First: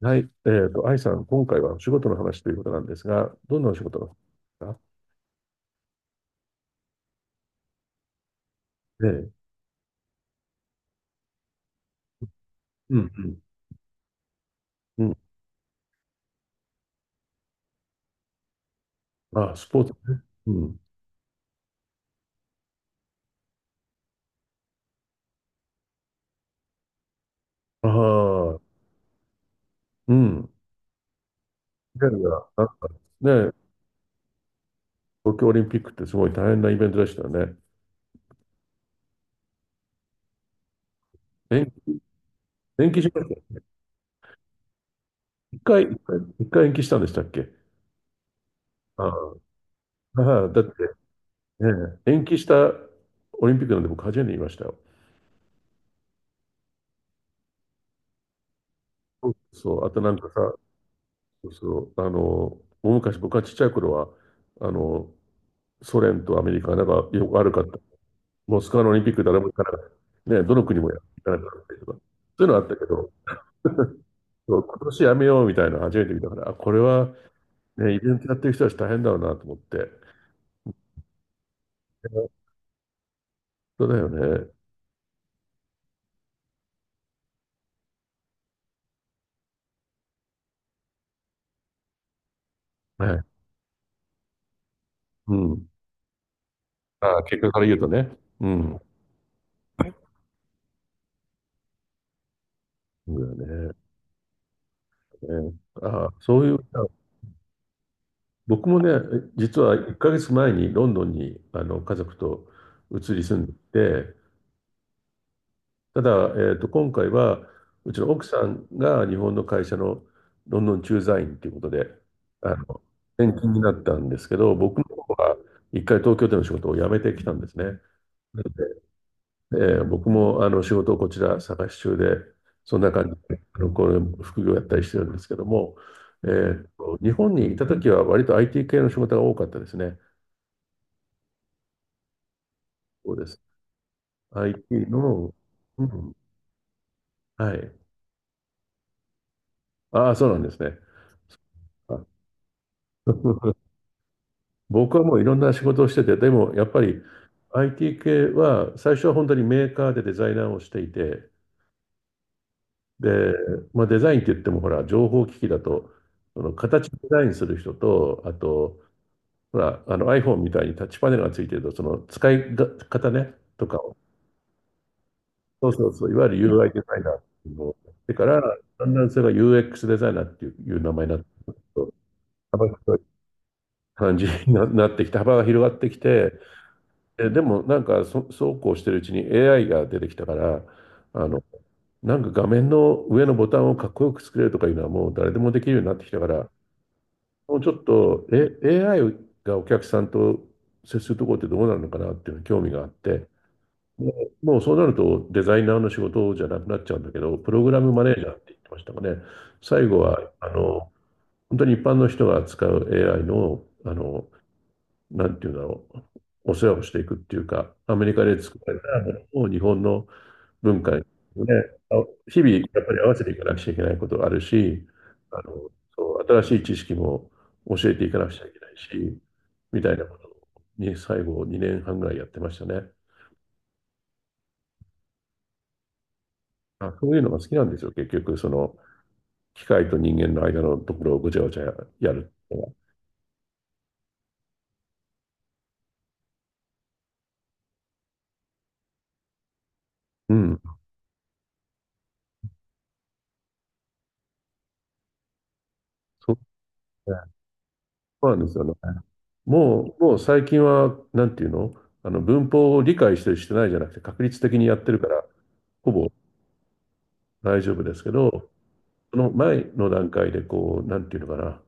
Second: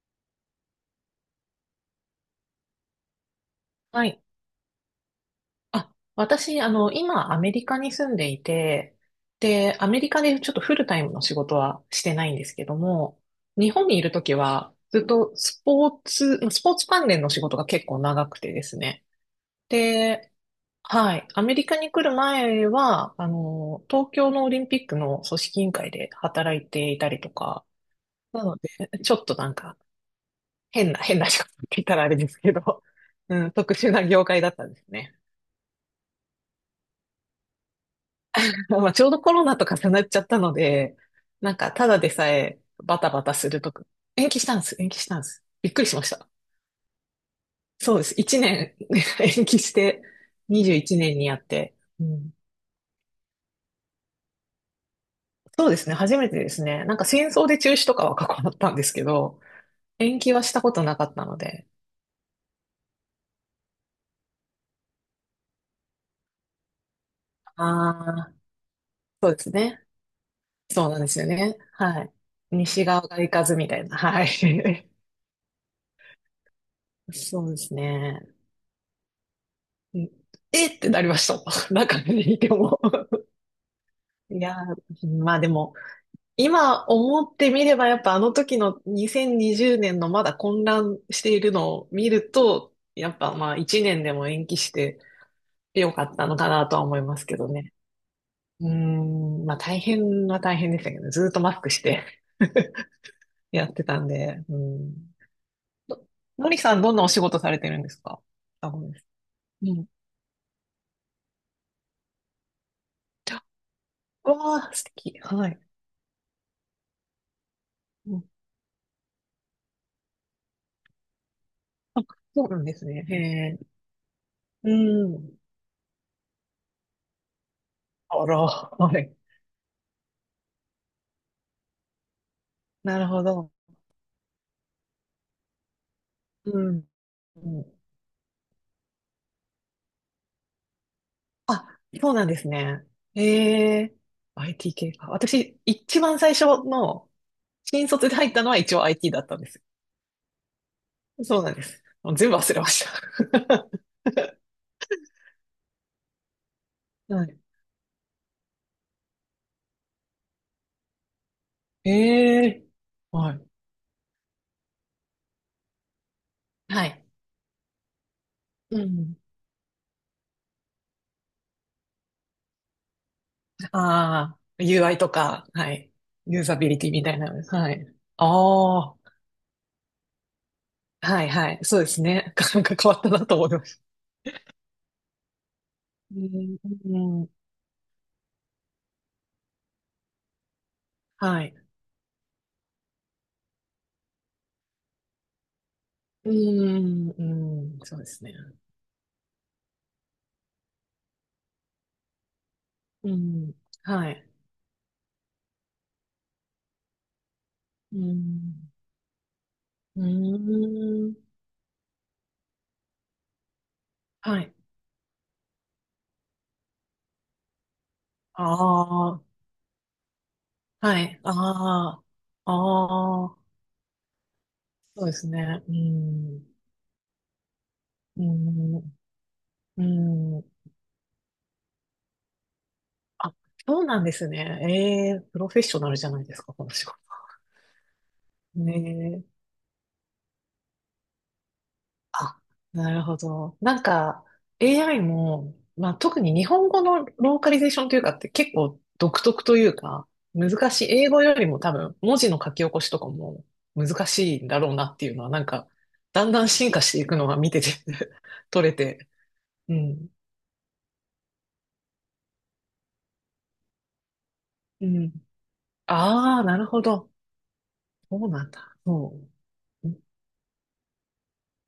はい。愛さん、今回はお仕事の話ということなんですが、どんなお仕事はの話でい。すか？私、今、アメリカに住んでいて、ええ。で、アメリカでちょっとフルタイムの仕事はしてないんですけどうも、ん、日本にいるときは、ずうん、っうん。とスポーツ関連の仕事が結構長くてですね。あ、スポーツね。で、うん。はい。アメリカに来る前は、東京のオリンピックの組織委員会で働いていたりとか、あなのあ、で、ちょっとうん。変な仕事って言ったいらやあいれや、ですけなんど、かうん、ね、特殊な業界だったんですね。東京オリンピックってすごい大変なイベントでしたよね。まあ、ちょうどコロナと重なっちゃったので、なん延、か、ただでさえ延バ期しタまバしタた。するとか、延期したんです。びっくりしました。一回延期したんでしたっけ？そうです。1年 あ あ、延期して、ああだって、21年にやって、ね、う延ん。期したオリンピックなんて僕初めて見ましたよ。そうですね、初めてですね。なんか戦争で中止とかは過去だったんですけそうど、そう、あとなん延か期はしさ、たことなかったのそうで。そう、大昔僕がちっちゃい頃は、あの、ソ連とアメリカが仲良く悪かった。ああ、モスクワのオリンピックそう誰でもす行かなかね。った。ね、どの国そもうやなんですよらなね。かったりとか。そはい。ういうのあった西け側ど、が行かずみたい な。は今い。年やめようみたいなの初めて見たから、あ、これは、そうですね、イベントやね。ってる人たち大変だろうなと思って。うん、えってなりました。中にいね、ても。そうだよいね。やー、まあでも、今思ってみればやっぱあの時の2020年のまだ混乱しているのを見ると、はやっい。ぱまあ1年でも延期してうん。よかったのかなとは思いまあ、すけ結ど果からね。言うとね。ううーん。ん、まあ大変は大変でしたけどね、ずーっとマスクして そうだ やよっね。てたんで、うん。ね、のあそうのいう、りさんあ、どんなお仕事されてるんですか？僕あ、もごめね、んなさ実い。はうん。1ヶ月前にロンドンに家族と移り住んでて、うわあ、素敵。はい。ただ、今回は、うちのう奥ん、さんが日本の会社のロンドン駐在員ということで、そうあなんでの、すね。へ転勤になえ。ったんですけど、う僕の方はん。一回東京での仕事を辞めてきたんですね。なあら、ので、はい。僕も仕事をこちら探し中で、そんなな感るほじで、ど。これ副業やったりしてるんですけども、うん。日本うにいたん、時は割と IT 系の仕事が多かったですね。あ、そうなんですね。そうです。ええ、 IT IT 系か。の、私、う一ん、番最初の、はい。新卒で入ったのは一応 IT だったんですああ、そうなんですね。よ。そうなんです。あ、 もう全部忘れまし た。僕はもういろんな仕事をしてて、でもやっぱり はい。IT 系は最初は本当にメーカーでデザイナーをしていて、ええ、で、はい。まあ、デザインって言ってもほら、情報機器だと、そのは形デい。ザインする人と、あうと、ん。ほら、あの iPhone みたいにタッチパネルがついてると、その使いが方ね、とかを、ああ、UI とか、そうはそい。うそう、いわゆる ユーザビ UI リデティザイみナたーいっなの。ていうのはをい。やってから、だあんだんあ、それが UX デザイナーっていう、名前になっはて、いはい。そうですね。なん幅か変わっ広いたなと思いました。感じにななってきて、幅が広がってきうて、ん、うん、でもなんかそうこうしてるうちに AI が出てきたから、あはの、い。なんか画面の上のボタンをかっこよく作れるとかいうのはもう誰でもできるようになってきたかうら、ん、もうちょうん、っそうですと、ね。AI がお客さんと接するところってどうなるのかなっていうのに興味があっうて、ん。はもい。もうそうなるとデザイナーの仕事じゃなくなっちゃうんだけど、プログラムうマネージャーって言ってん。ましたかね。最後うーは、ん。本当に一般の人が使う AI の、はい。なんていうんだろう、お世話をしていくっていうか、アメリカであ作られたもあ。のを日本の文化に、はい。ね、あ、ああ。日々やっぱり合わせあていかなあ。くちゃいけないことがあるし、そうですあね。の、うそう、新ん。しい知識も教えていかうなくちゃいけないん。し、みうたいなことん。に最後2年半ぐらいやってましたね。あ、そうなんですね。ええプロフェッショナルじゃないですか、この仕事。あ、そういうのが好きなんですよ、結局、その、ね、機械と人間の間のところをごちゃごちゃやるあ、っていうのは。なるほど。AI も、まあ、特に日本語のローカリゼーションというかって結構独特というか、うん、難しい。英語よりも多分、文字の書き起こしとかも難しいんだろうなっていうのは、なんか、だそんうでだん進化していくすのね。が見てて そうなん ですよ取ね。れて。うん。もう最近は、なんていうの、文法を理解してる、してないじゃなくて、確率的にやっうてるかん。ら、ほぼああ、なるほど。大丈夫ですけそうなど、んだ。そその前う。の段階で、こう、なんていうのかな。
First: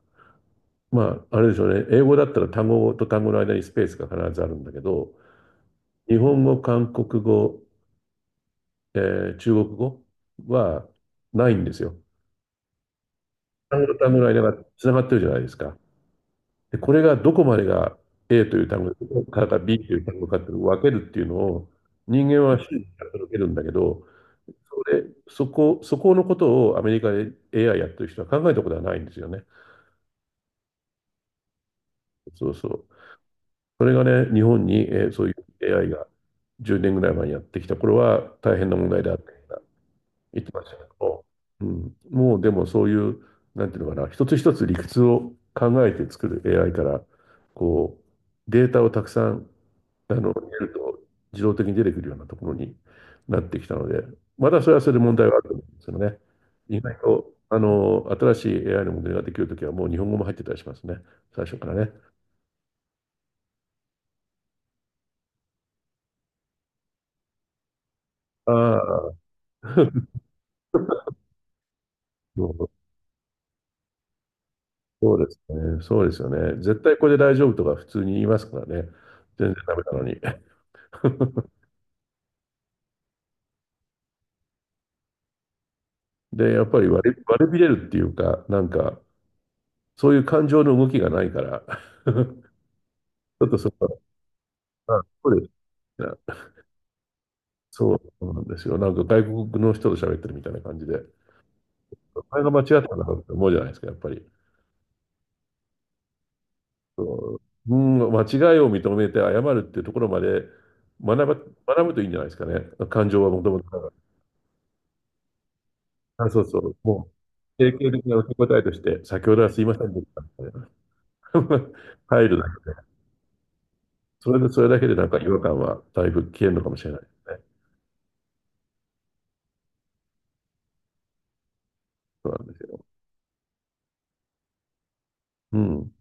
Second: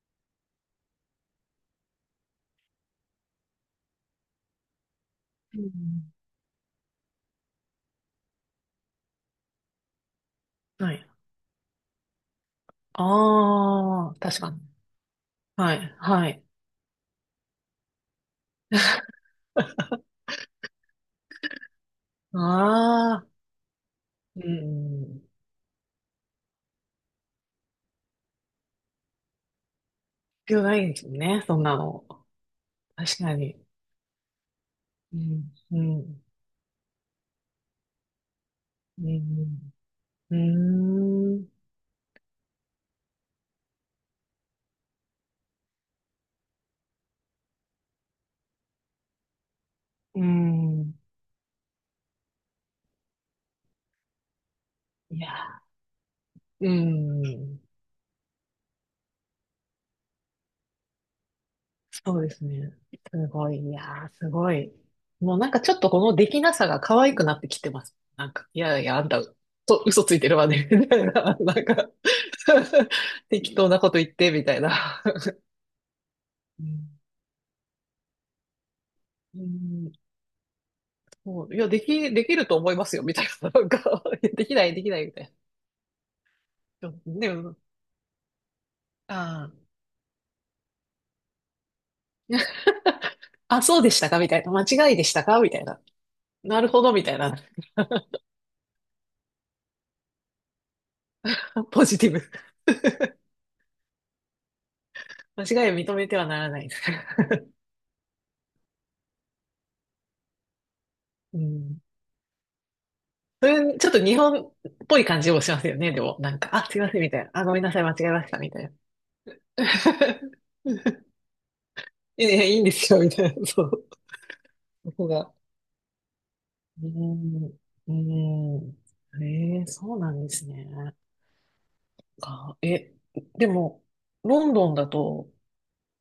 まあ、あれでしょうね。英語だったら単語と単語の間にスペースが必ずあるんだけど、うん。日本語、韓国語、え中国語ははい。ないんですよ。単語とあ単あ、語の確間かがに。つながってるじゃないですはか。い。はい。で、これがどこまでが A という単語からか B という単語かっていうのを分けるっていうのを人間は瞬時にああ、届けるんだけど、うん。そこのことをアメリカで AI やってる人は考えたことはないんですよね。必要ないですよね、そんなの。そうそう。確かに。それがね、日本に、うそういう ん、う AI がん、10年ぐらい前にやってきた頃は大変な問う題であった。ん、う行きましたけど、ん、ううん、もうでもそういう、なんていうのかな、一つ一つ理屈を考えて作る AI から、こう、データをたくさん、ー入れるん、うとん、自動的に出てくるようなところになってきたので、まだそれはそれで問い題や、はあると思うんですよね。う意外と、ん、新しい AI のモデルができるときはもう日本語も入ってたりしますね。最初からね。そうですね。すごい、いやー、すごい。もうなんかちょっとこのできなさが可愛くなってきてます。なんか、いあやいや、あんあ、た、と、嘘つ いてるわね、みたいな。なんか そう 適当なこと言って、みたいな。そうですね。そうですよね。う絶対ん、これで大丈夫とか普通に言いますからね。う全然ダメん、なのに。そ う、いや、できると思いますよ、みたいな。なんか、いやできない、できない、みたいで、やっぱりな。でも割れね、びれるっていうか、なんか、あそういう感情の動きがないから、ちあ。ょっとあ、そそうでしこたかみたいな。間違いは、あ、でしたそうかでみたいな。すね。なるほどみたいな。そうそうなんですよ。なんか外国の人と喋ってるみたいな感じで、ポジティブ。あれが間違ったんだろうって思うじゃないですか、やっぱり。間違いを認めてはならない。そう、うん、間違いを認めて謝るっていうところまで学うん。学ぶといいんじゃないですかね。感情はもそともとれ、ちだょっかと日本っぽい感じもしますよね。でも、ら。あ、なんそうか、そあ、う。すいません、もみう、たいな。あ、ごめん定なさい、型間違的えなま受しけた、み答たえいな。として、先ほどはすいませんでした。み たいな い入やいる。や、いいんですよ、みたいな。そう。それで、それだけそでなこんか違が。和感はだいぶ消えるのかもしうーれないですね。ん。うーん。ええ、そうなんですね。そうなんでか、すよ。え、でも、ロンドンだと、うん。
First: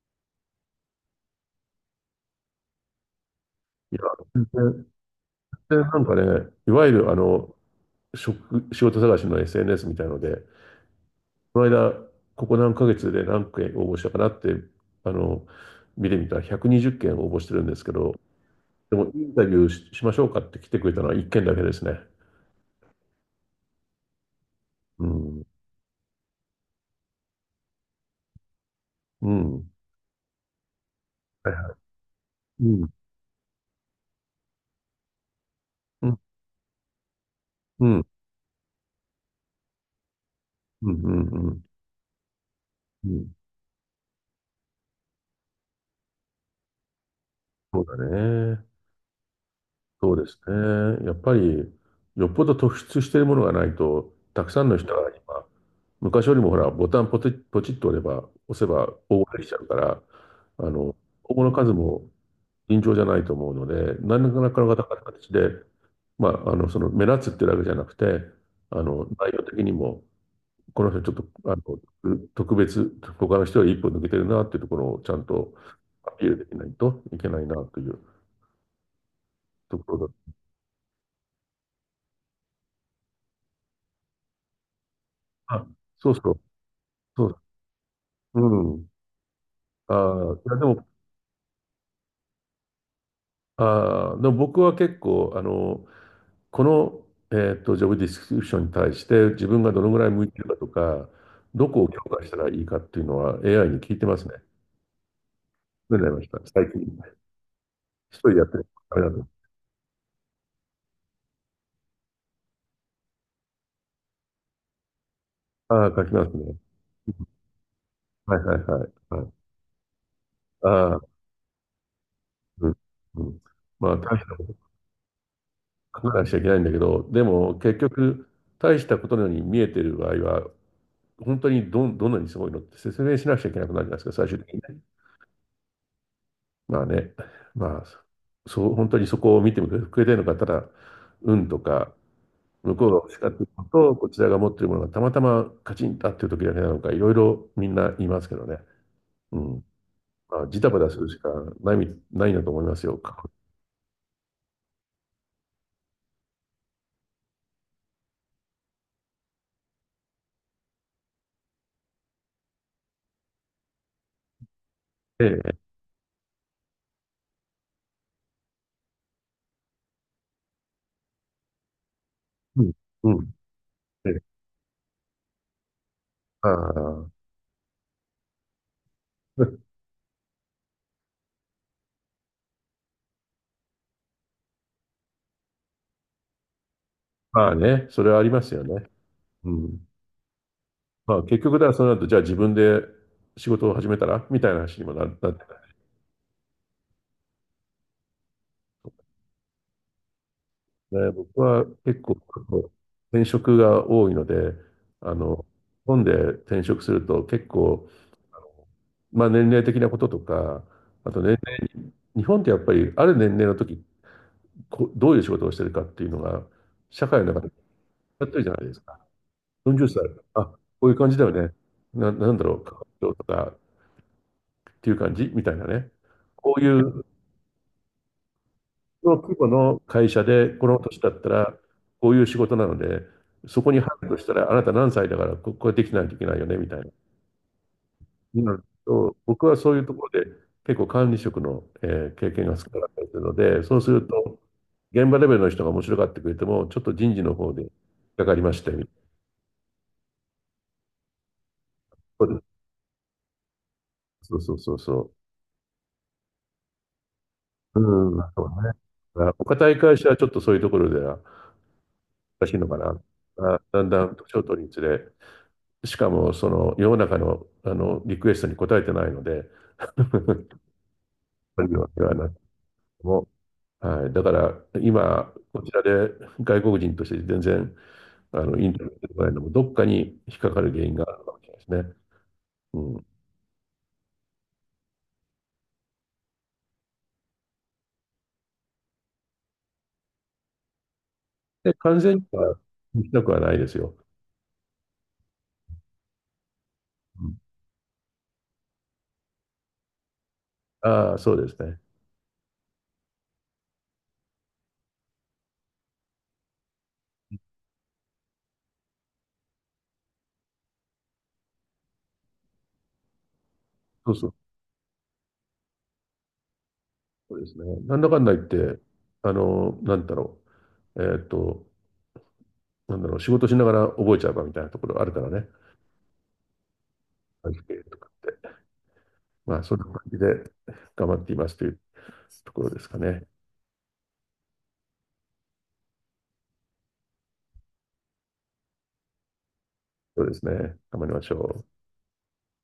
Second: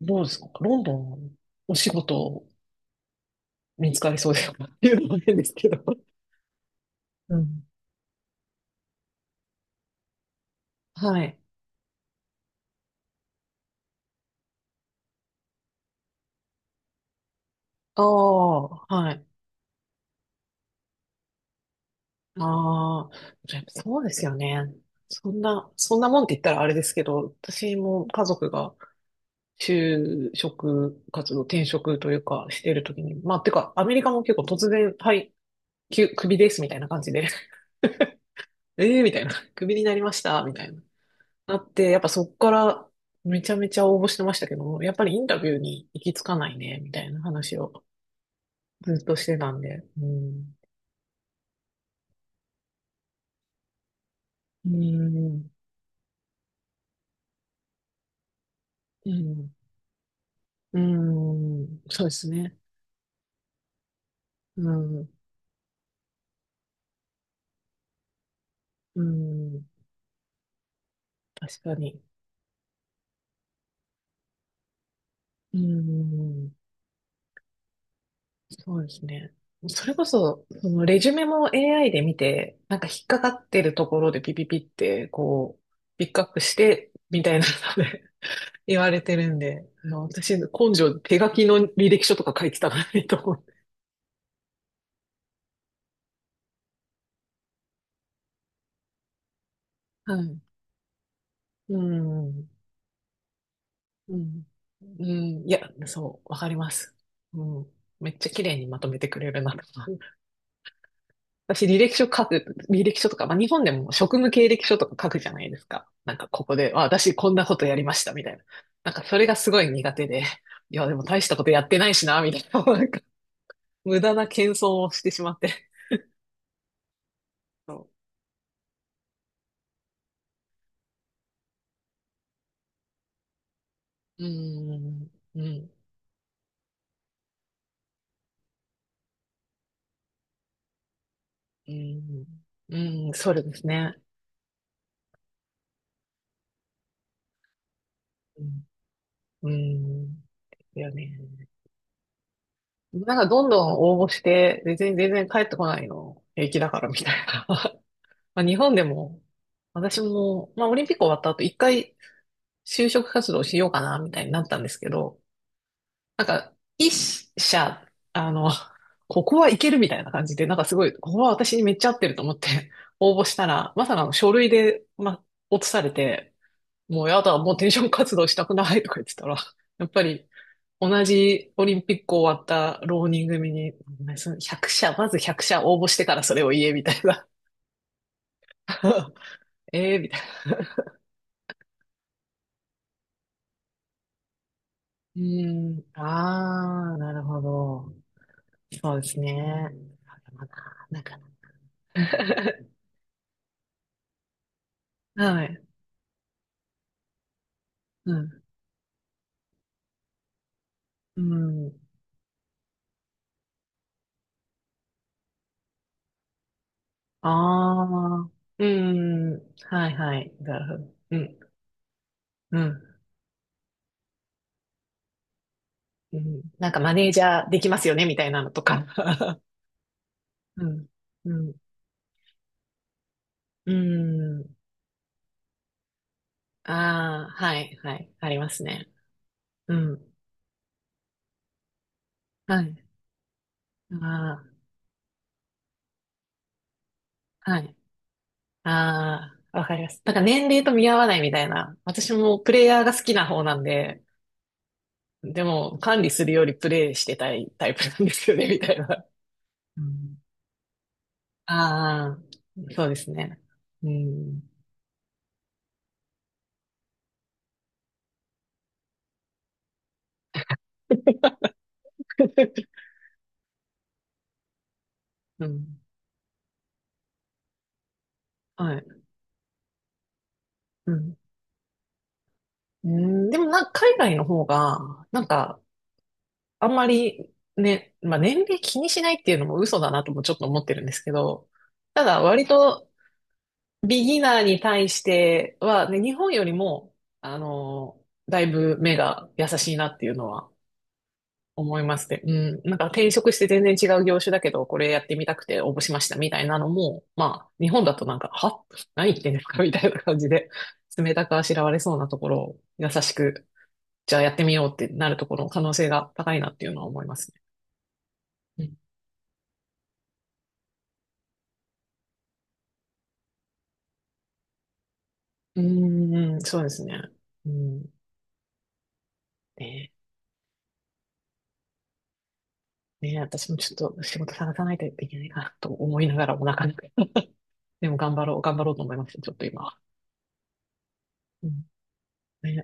どうですかロンドン、お仕事見いや、つかりそうですか全って然いうのも変ですけど。なんかね、いわゆるうん。仕事探しの SNS みたいので、はい。この間、ここ何ヶ月で何件応募したかなって、あの、見てみたら120件応募してるんですけあど、あ、ではもイい。ンタビューし、しましょうかって来てくれたのは1件だけですね。ああ、でもそうですよね。うそんん。な、そんなもんって言ったらあれですけど、私も家族がうん。就職活動、はい転は職というかしい。てるうん。ときに、まあ、てか、アメリカも結構突然、はい、きうゅ、ん。クビですみたいな感じで、うん。ええみたいな、クビになりましたみたいな。うん。うん。うなん。って、やっぱそっからうん、めちゃめちゃ応募してましたけど、やっぱりインタビューに行き着かないね、みたいな話そをうだね。ずっとしてたんで。うそうですん。ね。やっぱり、よっぽど突出しているものがないと、たくさんうの人が今、ん、昔よりもほら、ボタンポチ、ポチッと押せばう大募できん、ちゃうから、あうの、応募の数ん、もそうですね。尋常じゃないと思うので、何らかうのん、形で、まあ、その目立つってだけじゃなくて、う内容的ん、にも、この人ちょっと、確かに。特別、他の人より一歩抜けてるなっていうところをちゃんとうアピールでん、きないといけないなというそうですね。とそこれころだ。そ、そのレジュメも AI で見て、なんか引っかかってるところでピピピって、こあ、う、ピそッうクアそッう。プして、みたいなので う 言わん。れてるんで、ああのあ、私、い根やでも、性、手書きの履歴書とか書いてたからいいと思って。ああ、でも僕は結構、この、ジョブディスクリプションに対して自分がどのぐらいは向いてい。るかとか、どうこを強化したん。らいいかっていうのは AI に聞いてうますね。ん。うん。いや、どうなりそましう、わたかり最ま近。一す。うん。めっ人ちゃでや綺っ麗てる。にまとあめれてだくと。れるなとか。私、履歴書書く、履歴書とか、まあ、日本でも職務経歴書とか書くじゃないですあか。あ、書きなんまか、すね。ここで、あ、う私ん、こんなことやりました、みたはいいな。はいはい。なんか、そはれい、がすごい苦手で、いや、でああ、も大したことやってないしな、みたいな。うん。なんか、うん。まあ、無駄大しなたこ謙と遜をしてしまって。書かなくちゃいけないんだけど、でも結そ局、大したことのように見えてる場合は、本当にどんなにすごいのって説明しなくちゃいけなくなるじゃないですか、う。最う終的にね。ん。うん。まあね、まあ、そう、本当にそこを見てくれてるのか、ただ、運とうか、ん。向こうが欲うん。しかっそうたもでのすね。と、こちらが持ってるものがたまたまカチンと合ってる時だけなのか、いろいろみんな言いますけうどね。ん。ううん。ん。まあ、でジタすバタよするしかね。ないなと思いますよ。なんかどんどん応募して、別に全然帰ってこないの平気だからみたいな。まあ日本でも、私も、まあオリンピック終わった後一回就職活動しようかなみたいになったんですけど、ええ。なんか一社、あの、ここはいけるみたいな感じで、なんかすごい、ここは私にめっちゃ合ってると思っうてん。応う募ん。したら、まさかえのえ。書類で、まあ、落とされて、あもうあ。やだ、もう転職活動したくないとか言ってたら、やっぱり同じオリンピック終わった浪人組に、その100社、まず100社応募してからそれを言え、みたいな。まあね、それはありますよね。うん。ええ、みたいな。まあ結局だらその後、じゃあ自分で仕事を始めたらみたいな話にもな うっ、ーん、ああ、なるほど。そうですね。あでもな、なんね、か、僕は結構 転職が多いので、あの、はい。日本で転職すると結構、うん。まあ年齢的なこととか、あうと年齢、ん。日本ってやっぱりある年齢の時、こどういう仕事をしてるかっていうのが、社会あの中でやっあ。てるじゃなういですか。ん。40はい歳、はい。あ、なこるほういど。う感うじだよん。ね。なんだろうう、ん。とかっていう感じみたいなね。うん。こうなんいかマうネージャーできますよねみたいなのとか。の規 模の会社で、うこのん。年だったうら、ん。こういう仕事なので、そこうに入るとしたん。ら、あなた何歳だから、ここれできないといけないよね、みたいな。ああ、はい、はい、ありにまなするね。と、僕はそうういうとこん。ろで、結構管理職の、経験がは少ない。かったりするので、そうすると、あ現場レベルの人が面白がってくれても、ちょっと人事のあ、方はで引っい。かかりまして、ああ、わかります。なんか年齢と見合わないみたいな。私そうもでプレイヤーが好きな方なんで、す、でも管理するよりプレイしてたいタイプなんでうすん、よそね、うみね。たいな。だからお堅いう会社はん。ちょっとそういうところではああ、難しいのかそうでな。すね。あ、だんうだん年をん。取るにつれ、しかも、その世の中の、あのリクエストに応えてないので、 はなく も、はい、だから今、うこちん。らで外国人として全然あのインはタビューい。してもらえるのも、どっかに引っかかる原う因があん。るかもしれないですね。ううん、ん、でもなんか海外の方が、なんかあんまりね、まあ、年齢気にしないっていうのも嘘だなともちょっと思ってるんですけど、で、完た全だに割はと行きたくはないですよ。ビギナーに対しては、ね、日本よりも、うあん、の、だいぶ目が優しいなっていうのはああ、そうですね。思いますね。うん。なんか転職して全然違う業種だけど、これやってみたくて応募しましたみたいなのも、まあ、日本だとなんか、は、何言ってんですかみたいな感じで、冷たくあしらわれそうなところを優しく、そじうゃあそやう、ってみようってなるところの可能性が高いなっていうのは思いますそうですね。なんだかんだ言っね。て、なんだろう、えーっーと、なんだろう、仕事しながら覚えちゃうかみたいなところあるからね、うーん、そうですね。背う景ん。とかって。まあ、そんなね、感じで頑張っていますというところですかね、ね。私もちょっと仕事探さないといけないなと思いながらもなかなか。でも頑張ろうと思います。ちょっと今。そうですね。頑張りましょうん。う。ね